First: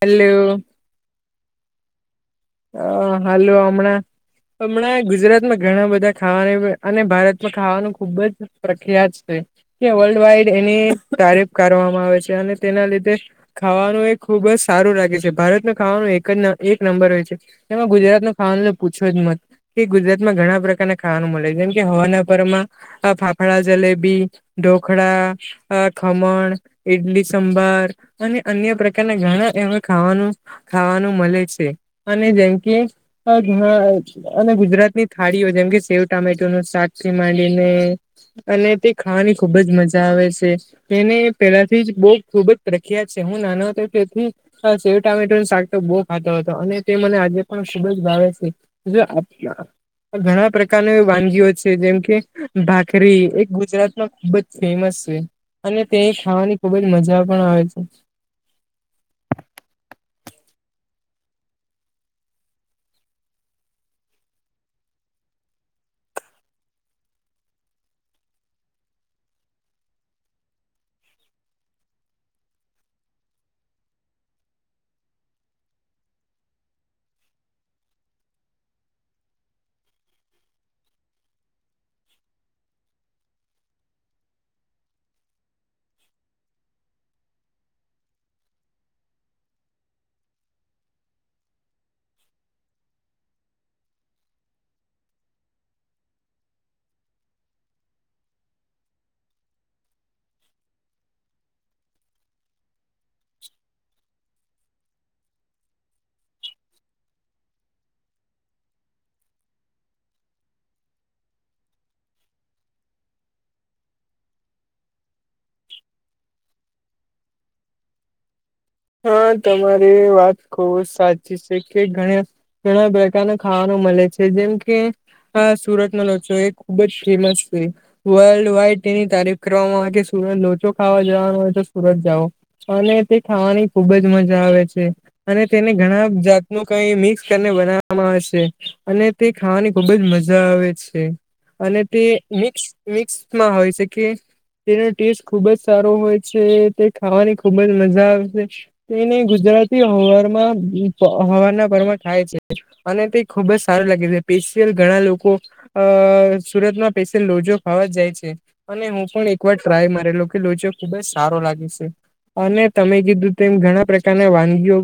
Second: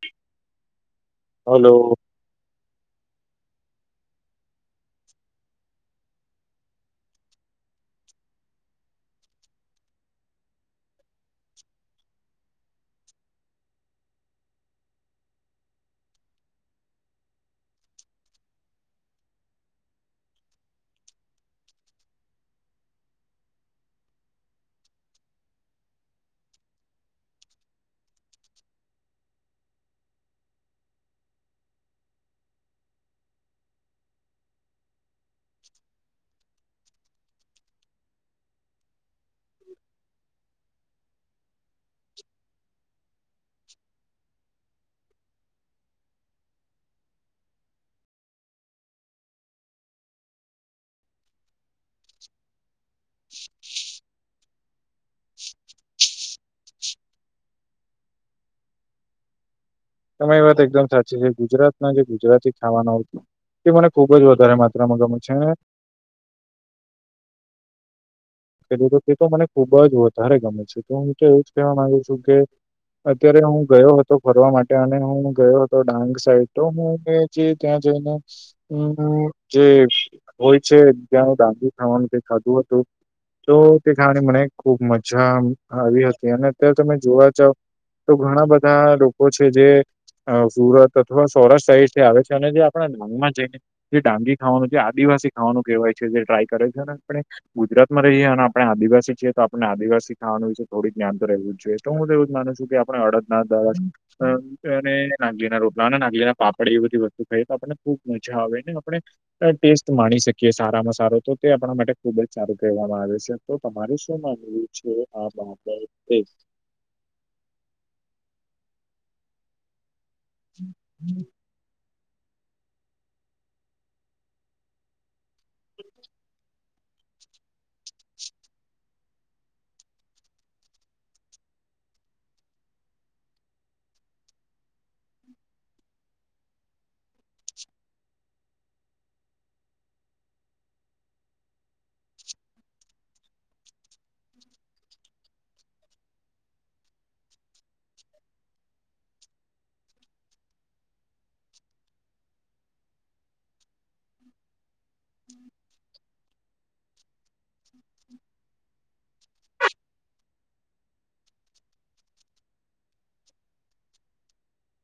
Hello. Hello. અ હાલો હમણાં. હમણાં ગુજરાત માં ઘણા બધા ખાવાના અને ભારતમાં ખાવાનું ખુબ જ. પ્રખ્યાત છે કે વર્લ્ડ વાઈડ એની તારીફ કરવામાં આવે છે અને તેના લીધે. ખાવાનું એ ખુબ જ સારું લાગે છે ભારતમાં ખાવાનું એક જ નથી એક નંબર હોય છે. એમાં ગુજરાત નું ખવાનું પૂછો જ મત. કે ગુજરાતમાં ઘણા પ્રકારના ખાવાનું મળે છે જેમ કે હવારના પોરમાં આ ફાફળા જલેબી ઢોકળા અ ખમણ ઈડલી સંભાર અને અન્ય પ્રકારના ઘણા એમાં ખાવાનું ખાવાનું મળે છે અને જેમકે [inaudible] અને ગુજરાતની થાળીઓ જેમ કે સેવ ટામેટુનુ શાક થી માંડીને અને તે ખાવાની ખુબ જ મજા આવે છે તેને પેલાથી જ બહુ ખુબ જ પ્રખ્યાત છે હું નાનો હતો ત્યાંથી. હા સેવ ટમેટાનુ શાક તો બહુ ખાતો હતો અને. તે મને આજે પણ ખુબ જ ભાવે છે જો આપણા. ઘણા પ્રકારની વાનગીઓ છે જેમ કે ભાખરી એ ગુજરાતમાં ખૂબ જ. ફેમસ છે અને તે ખાવાની ખુબ જ મજા પણ આવે છે. તમારી વાત એકદમ સાચી છે ગુજરાતના જે ગુજરાતી ખાવાના. એ મને ખુબ જ વધારે માત્રામાં ગમે છે અને. કહુ તો તે તો મને ખુબ જ વધારે ગમે છે તો હું તો એવું જ કહેવા માંગુ છું કે. અત્યારે હું ગયો હતો ફરવા માટે અને હું ગયો હતો ડાંગ સાઈડ તો હું કે જે ત્યાં જઈને હમ જે હોય છે ત્યાં ડાંગનુ ખાવાનું તે ખાધું હતું તો તે ખાવાની મને ખુબ મજા આવી હતી અને અત્યારે તમે જોવા જાવ તો ઘણા બધા લોકો છે જે અ સુરત અથવા સૌરાષ્ટ્ર સાઇડથી આવે છે અને જે આપડા ડાંગમાં જઈને જે ડાંંગી ખાવાનું જે આદિવાસી ખાવાનું કહેવાય છે જે ટ્રાય કરે છે ને આપને ગુજરા રહીએ અને આપડે આદિવાસી છીએ તો આપણને આદિવાસી ખાવાનું વિશે થોડીક જ્ઞાન તો રહેવુ જ જોઈએ તો હું તો એવું જ માનું છું કે આ પણ અડદના [inaudible] અ અને નાગલીના રોપલા અને નાગલીના પાપડ એ બધી વસ્તુ ખાઈએ તો આપણને ખુબ મજા આવે ને આપણે ટેસ્ટ માણી શકીએ સારામાં સારો તો તે આપણા માટે ખુબ જ સારું કહેવામાં આવે છે તો તમારે શું માનવું છે આ બાબતે હા તમારી વાત ખુબ જ સાચી છે કે ઘણા ઘણા પ્રકાર નું ખાવાનું મળે છે જેમ કે સુરત નો લોચો એક ખુબ જ ફેમસ છે વર્લ્ડ વાઈડ તેની તારીફ કરવામાં આવે કે સુરત લોચો ખાવા જવાનો હોય તો સુરત જાઓ અને તે ખાવાની ખુબ જ મજા આવે છે અને તેને ઘણા જાતનું કઈ મિક્સ કરીને બનાવવામાં આવે છે અને તે ખાવાની ખુબ જ મજા આવે છે અને તે મિક્સ મિક્સમાં હોય છે કે તેનો ટેસ્ટ ખુબ જ સારો હોય છે તે ખાવાની ખુબ જ મજા આવે છે તો એને ગુજરાતી હવામાં હવારના પોરમા ખાય છે અને તે ખુબ જ સારું લાગે છે સ્પેશિયલ ઘણા લોકો અ સુરતમાં સ્પેશિયલ લોચો ખાવા જાય છે અને હું પણ એક વાર ટ્રાય મારેલો કે લોચો ખુબ જ સારો લાગે છે અને તમે કીધું તેમ ઘણા પ્રકારના વાનગીઓ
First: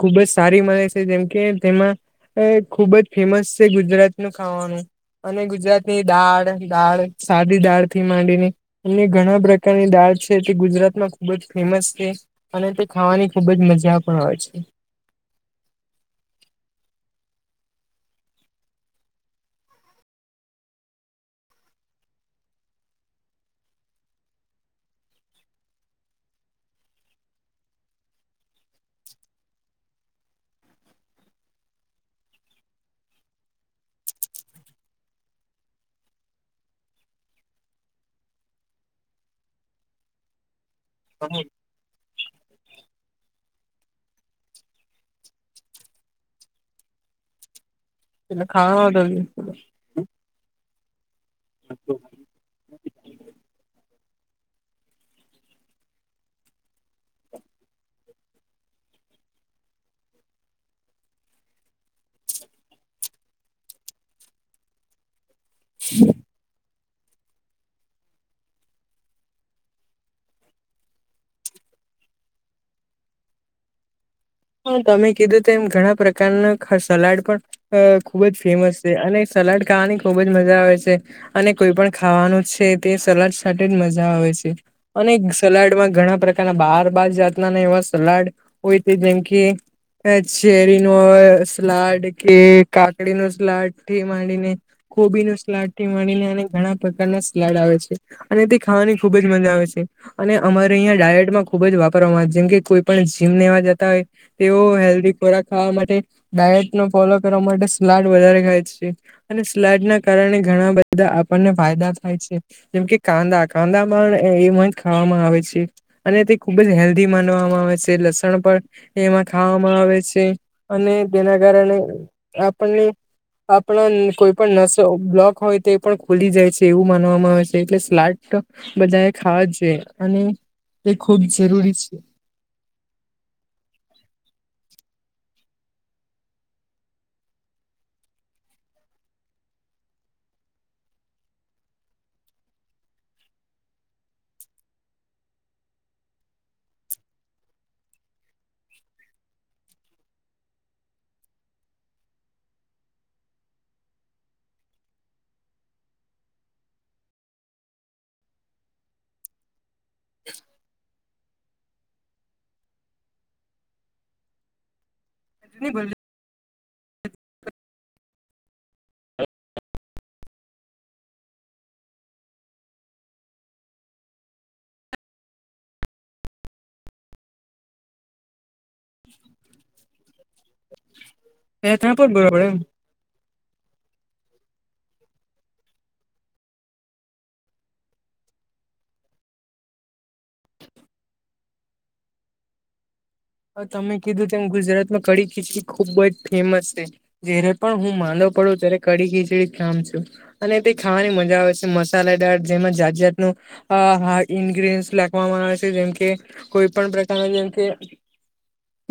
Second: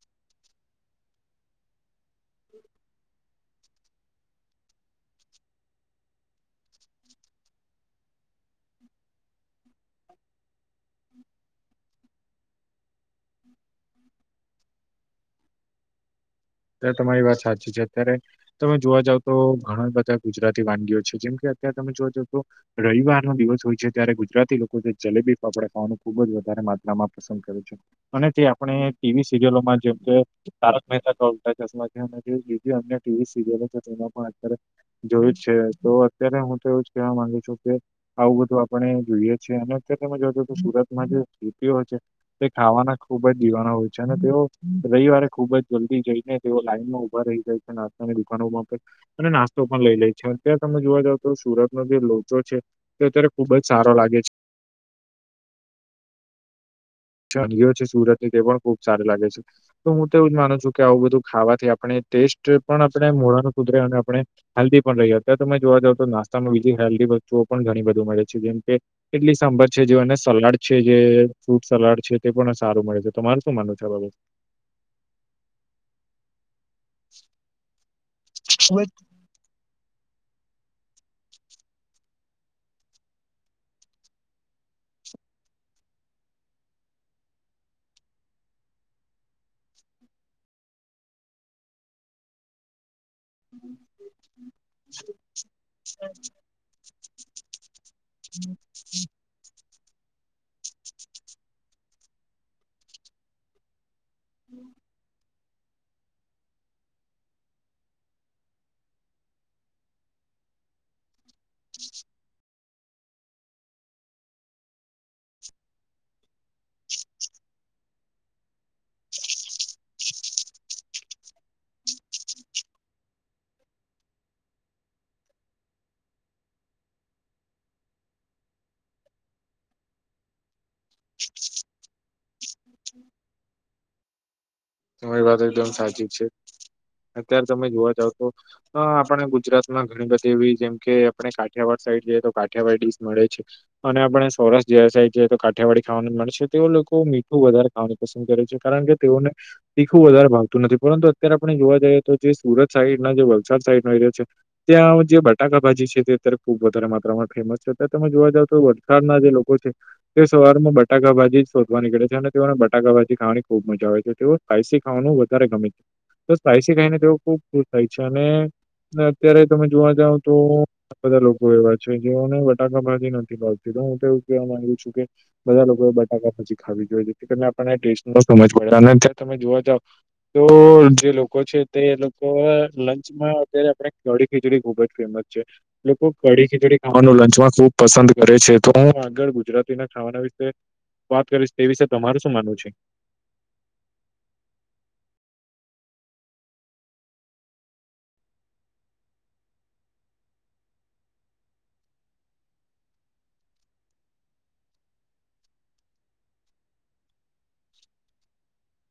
ખુબ જ સારી મળે છે જેમ કે તેમાં એ ખુબ જ ફેમસ છે ગુજરાતનું ખાવાનું અને ગુજરાતની દાળ દાળ સાદી દાળ થી માંડીને અને ઘણા પ્રકારની દાળ છે તે ગુજરાતમાં ખુબ જ ફેમસ છે અને તે ખાવાની ખુબ જ મજા પણ આવે છે ત્યારે તમારી વાત સાચી છે અત્યારે તમે જોવા જાવ તો ઘણા બધા ગુજરાતી વાનગીઓ છે જેમ કે અત્યારે તમે જોવા જાવ તો રવિવાર નો દિવસ હોય છે ત્યારે ગુજરાતી લોકો જલેબી ફાફડા ખાવાનું ખુબ જ વધારે માત્રામાં પસંદ કરે છે અને તે આપણે ટીવી સિરયલોમાં જેમ કે તારક મહેતા કા [unintelligible] જોયું જ છે તો અત્યારે હું તો એવું જ કેવા માંગુ છું કે આવું બધું આપણે જોઈએ છીએ અને અત્યારે તમે જોજો તો સુરતમાં જે સ્થિતિઓ છે ખાવાના ખુબ જ દિવાના હોય છે અને તેઓ રવિવારે ખુબ જ જલ્દી જઈને તેઓ લાઈનમાં ઉભા રહી જાય છે નાસ્તાની એટલે દુકાનોમાં પણ ખાવામાં અને નાસ્તો પણ લઈ લે છે. અત્યારે તમે જોવા જાવ તો સુરત નો જે લોચો છે તે અતારે ખુબ જ સારો લાગે છે. [unintelligible] ઓ છે સુરત ની તે પણ ખુબ સારી લાગે છે. તો હું તો એવું જ માનું છું કે આવું બધું ખાવાથી આપણે ટેસ્ટ પણ આપણે મોડાાનું સુધરે અને આપણે હેલ્ધી પણ રહી અત્યારે તમે જો જાવ તો નાસ્તામાં હેલ્દી વસ્તુઓ પણ ઘણી બધઘી મળે છે જેમ કેટલી સાંબર છે જે અને સલાડ છે જે સલાડ છે તે પણ સારું મળે છે તમારે શું માનવું છે બાબત માં હા તમે કીધું તેમ ઘણા પ્રકારના સલાડ પણ ખુબ જ ફેમસ છે અને સલાડ ખાવાની ખુબ જ મજા આવે છે અને કોઈ પણ ખાવાનું છે તે સલાડ સાથે જ મજા આવે છે અને સલાડમાં ઘણા પ્રકારના બાર બાર જાતના એવા સલાડ હોય જેમ કે કે અ ચેરી નો સલાડ કે કાકડી નું સલાડ થી માંડી ને કોબી નો સ્લાડ થી મળીને ઘણા પ્રકારના સ્લાડ આવે છે અને તે ખાવાની ખુબ જ મજા આવે છે. અને અમારે અહીંયા ડાયટમાં ખુબ જ વાપરવામાં આવે જેમ કે કોઈ પણ જીમ લેવા જતા હોય તેઓ હેલ્ધી ખોરાક ખાવા માટે ડાયટ નો ફોલો કરવા માટે સલાડ વધારે ખાય છે અને સલાડ ના કારણે ઘણા બ બધા આપણને ફાયદા થાય છે. જેમ કે કાંદા કાંદામાં એમાંય ખાવામાં આવે છે. અને તે ખૂબ જ હેલ્ધી માનવામાં આવે છે લસણ પણ એમાં ખાવામાં આવે છે અને તેના કારણે આપણને આપણા ન કોઈ પણ નસો બ્લોક હોય તો પણ ખુલી જાય છે એવું માનવામાં આવે છે એટલે સ્લાટ તો બધાં એ ખાવા જોઈએ અને તે ખૂબ જરૂરી છે. તમારી વાત એકદમ સાચી છે. અત્યારે તમે જોવા જાવ તો હ આપણને ગુજરાતમાં ઘણી બધી એવી જેમ કે આપણે કાઠિયાવાડ સાઈડ જઈએ તો કાઠિયાવાડી ડીશ મળે છે. અને આપણે સૌરાષ્ટ જયા સાઇડ એ તો કાઠિયાવાડી ખાવાનું મળશે તે લોકો મીઠું વધારે ખાવાનું પસંદ કરે છે કારણ કે તેઓને તીખું વધારે ભાવતું નથી પરંતુ અત્યારે આપણે જોવા જાઈએ તો જે સુરત સાઈડ ના જે વલસાડ સાઈડ નો એરિયા છે ત્યાં જે બટાકા ભાજી છે તે અત્યારે ખુબ વધારે માત્રામાં ફેમસ છે. અત્યારે તમે જોવા જાવ તો વલસાડના જે લોકો છે તે સવાર માં બટાકા ભાજી જ શોધવા નીકળે છે અને તેઓને બટાકા ભાજી ખાવાની ખુબ મજા આવે છે. તેઓ સ્પાઈસી ખાવાનું વધારે ગમે છે તો સ્પાઈસી ખાઈને તેઓ ખુબ ખુશ થાય છે અને ને અત્યારે તમે જોવા જાવ તો આ બધા લોકો એવા છે જેઓને બટાકા ભાજી નથી ભાવતી તો હું તો એવું કેવા માંગુ છું કે બધા લોકોએ બટાકા ભાજી ખાવી જોઈએ જેથી કરીને આપણને ટેસ્ટ નો સમજ પડે અને [unintelligible] તમે જોવા જાવ તો જે લોકો છે તે એ લોકો લંચમાં અત્યારે આપણે કડી ખીચડી ખુબ જ ફેમસ છે. લોકો કડી ખીચડી ખાવાનું લંચમાં ખુબ પસંદ કરે છે તો હું આગળ ગુજરાતી ના ખા વાના વિશે વાત કરીશ તે વિશે તમારું શું માનવું છે? હા તમે કીધું તેમ ગુજરાતમાં કડી ખીચડી ખુબ જ ફેમસ છે. જ્યારે પણ હું માંદો પડું ત્યારે કડી ખીચડી જ ખામ છું. અને તે ખાવાની મજા આવે છે. મસાલે દાર જેમાં જાત જાતનું આ હા ઇન્ગ્રીન્સ લાખવામાં આવે છે જેમકે કોઈ પણ પ્રકારના જેમકે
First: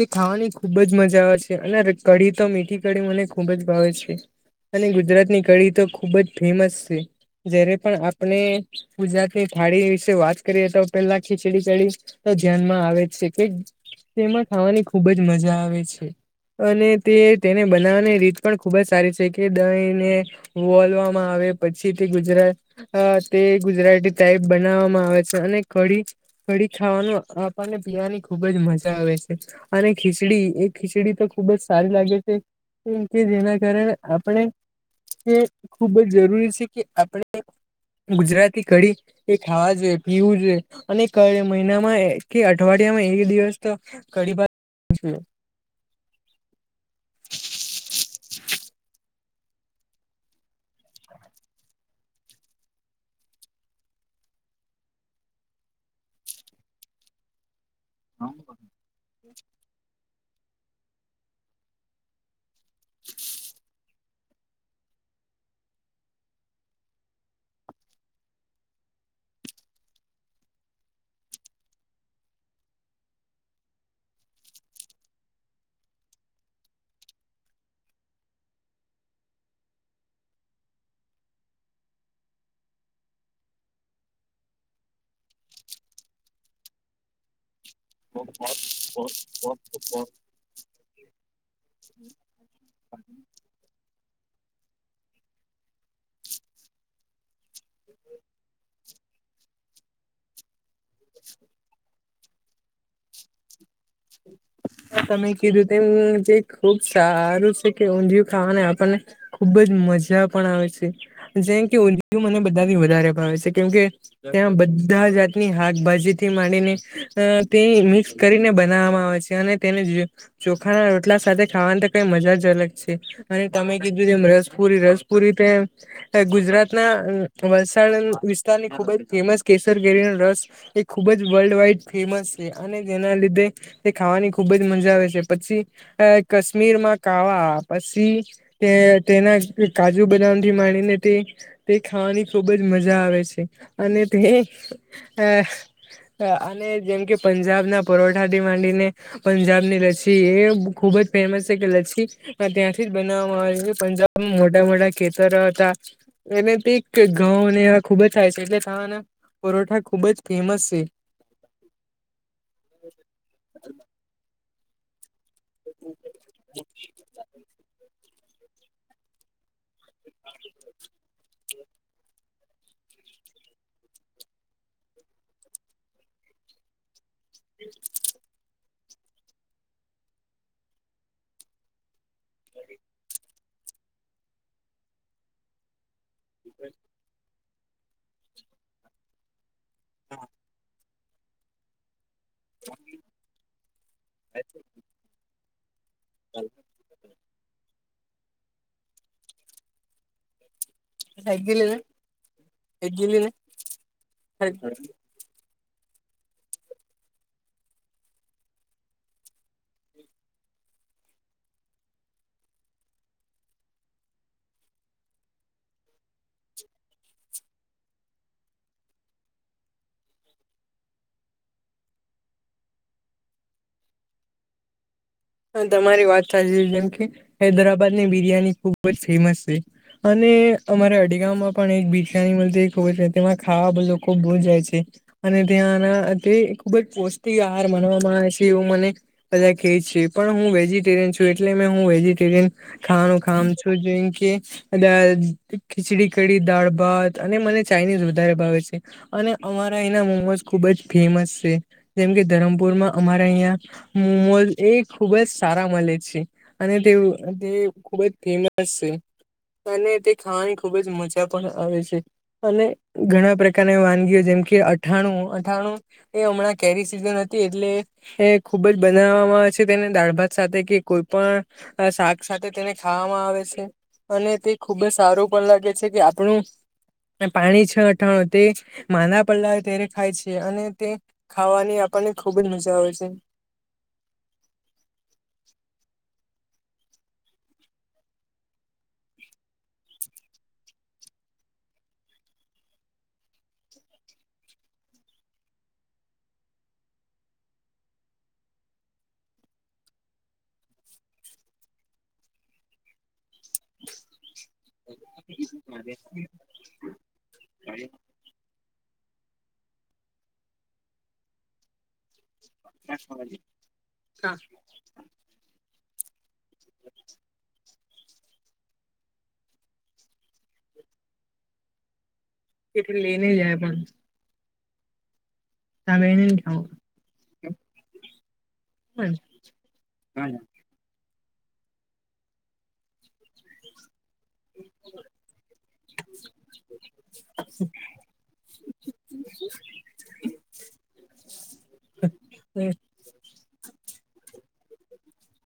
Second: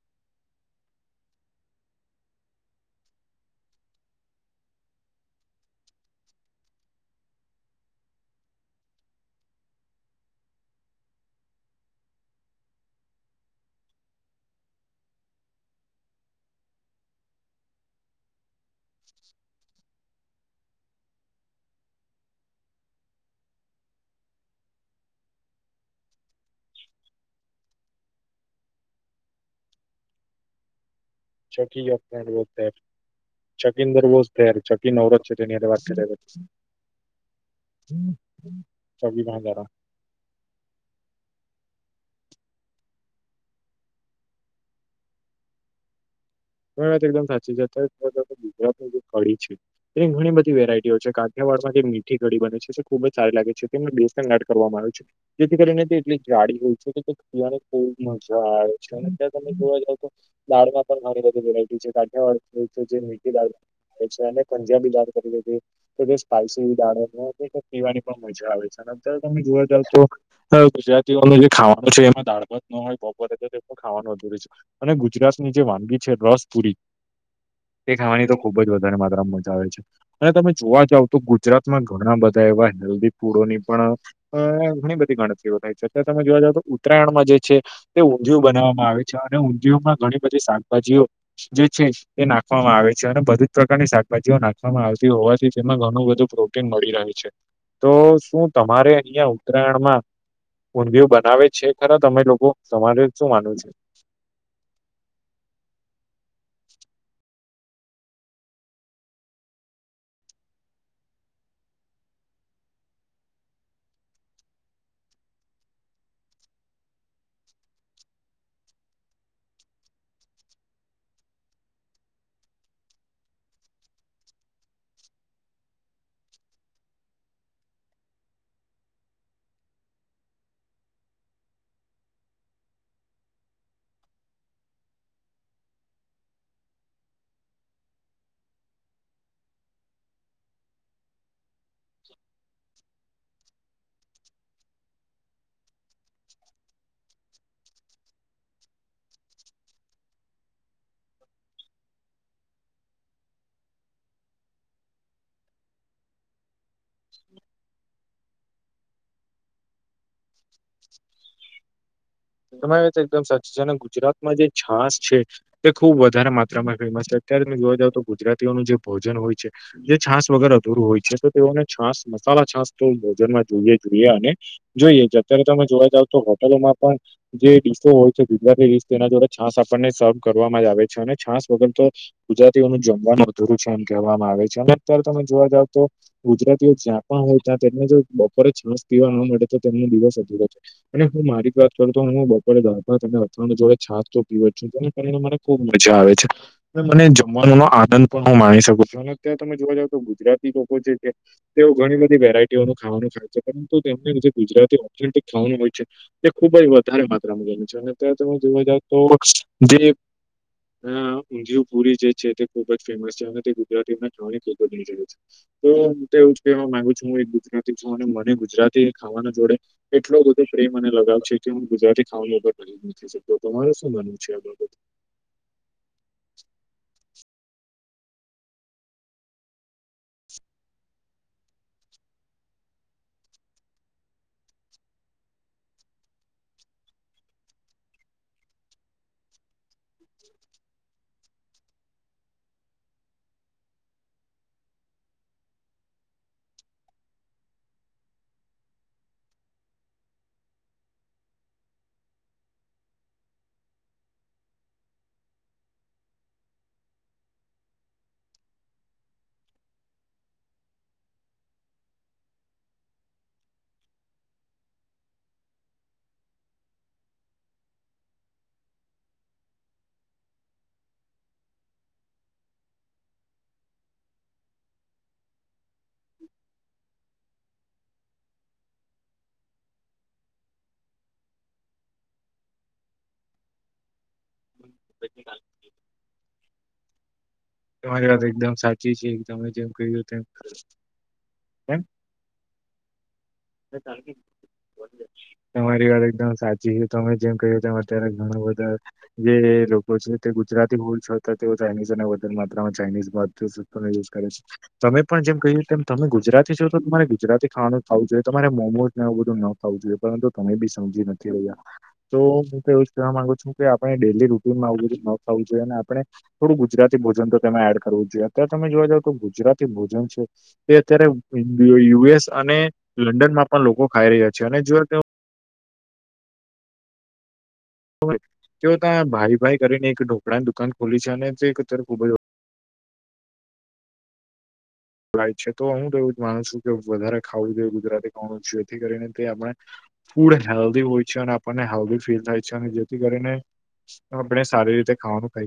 તે ખાવાની ખુબ જ મજા આવે છે અને કઢી તો મીઠી કઢી મને ખૂબ જ ભાવે છે. અને ગુજરાતની કઢી તો ખૂબ જ ફેમસ છે. જ્યારે પણ આપણે ગુજરાતની થાળી વિશે વાત કરીએ તો પેલાં ખીચડી કડી તો ધ્યાનમાં આવે જ છે કે તેમાં ખાવાની ખુબ જ મજા આવે છે અને તે તેને બનાવવાની રીત પણ ખુબ જ સારી છે કે દહીને વોલવામાં આવે પછી તે ગુજરાત હ તે ગુજરાતી ટાઈપ બનાવામાં આવે છે અને કઢી કળી ખાવાનું આપણને પીયાની ખુબ જ મજા આવે છે અને ખીચડી એ ખીચડી તો ખૂબ જ સારી લાગે છે કેમ કે જેના કારણે ચકિંદર વોઝ આપણે ચકી નવરો જ તે છે તેની હારે વાત ખૂબ કરે જ જરૂરી છે. કે આપણે ગુજરાતી કળી ચકી એ પાંજારા ખાવા જોઈએ, પીવું જોઈએ. અને કયા મહિનામાં કે અઠવાડિયામાં એક દિવસ તો કળી ભાત [unintelligible] તમારી વાત એકદમ સાચી છે [inaudible] ગુજરાતની જે કળી છે તેની ઘણી બધી વેરાયટીઓ છે કાઠિયાવાડમાં જે મીઠી કઢી બને છે ખુબ જ સારી લાગે છે. તેમાં બેસન એડ કરવામાં આવે છે. જેથી કરીને તે એટલી જાડી હોય છે. પીવાની ખુબ મજા આવે છે અને ત્યાં તમે જોવા જાવ તો બારમાં પણ મારી બીજી વેરાયટી છે કાઠિયાવાડ જે મીઠી દાળ પછી અને પંજાબી દાળ કરી દ કે જે સ્પાઈસી દાળ અને તે પીવાની મજા આવે છે અને અત્યારે તમે જોવા જાવ તો હ ગુજરાતીઓનું જે ખાવાનું છે એમાં દાળ ભાત ન હોય બપોરે ત તે પણ ખાવાનું અધુર છે. અને ગુજરાતની જે વાનગી છે રસપુરી તે ખાવાની તો ખુબ જ વધારે માત્રામાં મજા આવે છે. અને તમે જોવા જાવ તો ગુજરાતમાં ઘણાં બધાં એવા હેલ્ધી ફૂડોની પણ અ ઘણી બધી ગણતરીઓ થાય છે અત્યારે તમે જોવા જા તો ઉત્તરાયણમાં જે છે તે ઊંધિયું બનાવવામાં આવે છે અને ઊંધિયુંમા ઘણી બધી શાકભાજીઓ જે છે એ નાખવામાં આવે છે અને બધી જ પ્રકારની શાકભાજીઓ નાખવામાં આવતી હોવાથી તેમાં ઘણું બધું પ્રોટીન મળી રહ્યું છે. તો શું તમારે અહીયાં ઉત્તરાયણમાં ઊંધિયું બનાવે છે ખરા તમે લોકો તમારે શું માનવું છે. હા તમે કીધું તેમ જે ખુબ સારું સ જે કે ઊંધિયું ખાવાને આપણને ખુબ જ મજા પણ આવે છે. જેમ કે ઊંધિયું મને બધાં થી વધારે ભાવે છે કેમકે ત્યાં બધા જાતની શાકભાજીથી માંડીને તે મિક્સ કરીને બનાવામાં આવે છે અને તેને ચોખાના રોટલા સાથે ખાવાની તો કઈ મજા જ અલગ છે. અને તમે કીધું છે એમ રસપુરી, રસપુરી તે અ ગુજરાતના વલસાડ વિસ્તારની ખુબ જ ફેમસ કેસર કેરીનો રસ એ ખુબ જ વર્લ્ડ વાઈડ ફેમસ છે અને જેના લીધે તે ખાવાની ખુબ જ મજા આવે છે પછી કશ્મીર માં કાવા પછી તે તેના કાજુ બનાવથી માણીને તે તે ખાવાની ખુબ જ મજા આવે છે. અને તે અને જેમ કે પંજાબ ના પરોઠા તે માંડીને પંજાબની લસ્સી એ ખુબ જ ફેમસ છે કે લસ્સી હ ત્યાંથી જ બનાવવામાં આવે છે પંજાબ મોટાં મોટાં ખેતરો હતા એને તે કે ઘઉં ને એવા ખુબ જ થાય છે એટલે તાના પરોઠા ખુબ જ ફેમસ સે. તમારી વાત એકદમ સાચી છે અને ગુજરાતમાં જે છાસ છે. તે ખુબ વધારે માત્રામાં ફેમસ છે અત્યારે તમે જોવા જાવ તો ગુજરાતીઓનું જે ભોજન હોય છે. જે છાસ વગેરે અધૂરું હોય છે તો તેઓને છાસ મસાલા છાસ તો ભોજનમાં જોઈએ જોઈએ અને જોઈએ. અત્યારે તમે જોવા જાવ તો હોટલોમાં પણ જે ડિશો હોય છે. ગુજરાતી તેના જોડે છાસ આપણને સર્ કરવામાં જ આવે છે અને છાસ વગર તો ગુજરાતીઓનું જમવાનું અધુરું છે એમ કહેવામાં આવે છે અને અત્યારે તમે જોવા જાવ તો ગુજરાતીઓ જ્યાં પણ હોય ત્યાં તેમને જો બપોરે છાસ પીવા ન મળે તો તેમનો દિવસ અને હું મારી વાત તો હું બપોરે ગમે પણ અથાણું જોડે છાશ તો પીવું છું તેના કારણે મારે મજા આવે છે. મને જમવાનોનો આનંદ હું માણી શકું છું અને અત્યારે તમે જોવા જાવ તો ગુજરાતી લોકો જે તેઓ છે ઘણી બધી વેરાયટીઓનું ખાવાનું ખાય છે. પરંતુ તેમને જે ગુજરાતી ખાવાનું હોય છે. તે ખુબ જ વધારે માત્રામાં રહે છે અને અત્યારે તમે જોવા જઓ તો જે ઊંધિયું પુરી જે છે તે ખૂબ જ ફેમસ છે અને તે ગુજરાતીમાં જોની ખૂબ જ છે. તો હું તો એવું જ કહેવા માંગુ છું. હું એક ગુજરાતી છું અને મને ગુજરાતી ખાવાના જોડે એટલો બધો પ્રેમ અને લગાવ છે કે હું ગુજરાતી ખાવાની ઉપર કરી જ નથી શકતો તમારે શું માનવું છે? આ બાબત હ, તમારી વાત સાચી છે. જેમ કે હૈદરાબાદની બિરયાની ખુબ જ ફેમસ છે. અને અમારે અડીગામમાં પણ એક ભિખારી તેમાં ખાવા બધું ખૂબ બુ જાય છે. અને ત્યાંના તે ખુબ જ પૌષ્ટિક આહાર માનવામાં આવે છે. એવું મને- બધા કહે છે પણ હું વેજીટેરિયન છું એટલે મે હું વેજીટેરિયન. ખાવાનું કામ છું જે કે ખીચડી કઢી, દાળ ભાત અને મને ચાઇનીઝ વધારે ભાવે છે. અને અમારા અેના મોમોઝ ખુબ જ ફેમસ છે જેમ કે ધરમપુરમાં અમારા અહીયા મુમોઝ એક ખુબ જ સારા મળે છે અને તે તે ખૂબ જ ફેમસ છે. અને તે ખાવાની ખુબ જ મજા પણ આવે છે. અને ઘણા પ્રકારની વાનગીઓ, જેમ કે અઠાણું, અઠાણું એ હમણાં કેરી સિઝન હતી એટલે એ ખુબ જ બનાવવામાં છે. તેને દાળ ભાત સાથે કે કોઈ પણ શાક સાથે તેને ખાવામાં આવે છે. અને તે ખુબ જ સારું પણ લાગે છે કે આપણું પાણીછા અથાણું તે જ માદા પડેલા હોય ત્યારે ખાય છે અને તે-ૂ ખાવાની આપણને ખુબ જ મજા આવે છે. [inaudible] તમારી વાત એકદમ સાચી છે. એક તમે જેમ ક્યું તેમ કર [unintelligible] તમારી વાત એકદમ સાચી છે. તમે જેમ કહ તેમ અત્યારે ઘણા બધા જે લોકો છે તે ગુજરાતી બોલ છતા તેઓ ચાઇનીઝ અને વધારે માત્રામાં ચાઇનીઝ યુઝ કરે તમે પણ જેમ કહ્યું તેમ, તમે ગુજરાતી છો તો તમારે ગુજરાતી ખાવાનું ખાવું જોઈએ. તમારે મોમોઝને એવું બધું ન ખાવું જોઈએ, પરંતુ તમે બી સમજી નથી રહ્યા તો એવું કહેવા માંગુ છું કે આપણે ડેલી રૂન થવું જોઈએ અને આપણે- થોડું ગુજરાતી ભોજન તો તેમે એડ કરવું જોઈએ. અત્યારે તમે જોવા જાવ તો ગુજરાતી ભોજન છે તે અત્યારે યુએસ અને લઈને લંડનમાં જાય પણ લોકો ખાઈ રહ્યા છે અને જો તમે ની ખાવ? તો ત્યા ભાઈ ભાઈ કરીને એક ઢોકળાની દુકાન ખોલી છે અને તેત ખુબ જ [inaudible] ખાય છે તો હું, તો એવું જ માનું છું કે વધારે ખાવું જોઈએ. ગુજરાતી કોણું એથી કરીને તે આપણે ફૂડ હેલ્ધી હોય છે અને આપણને હેલ્ધી ફીલ થાય છે અને જેથી કરીને આપણે સારી રીતે ખાવાનું ખાઈએ.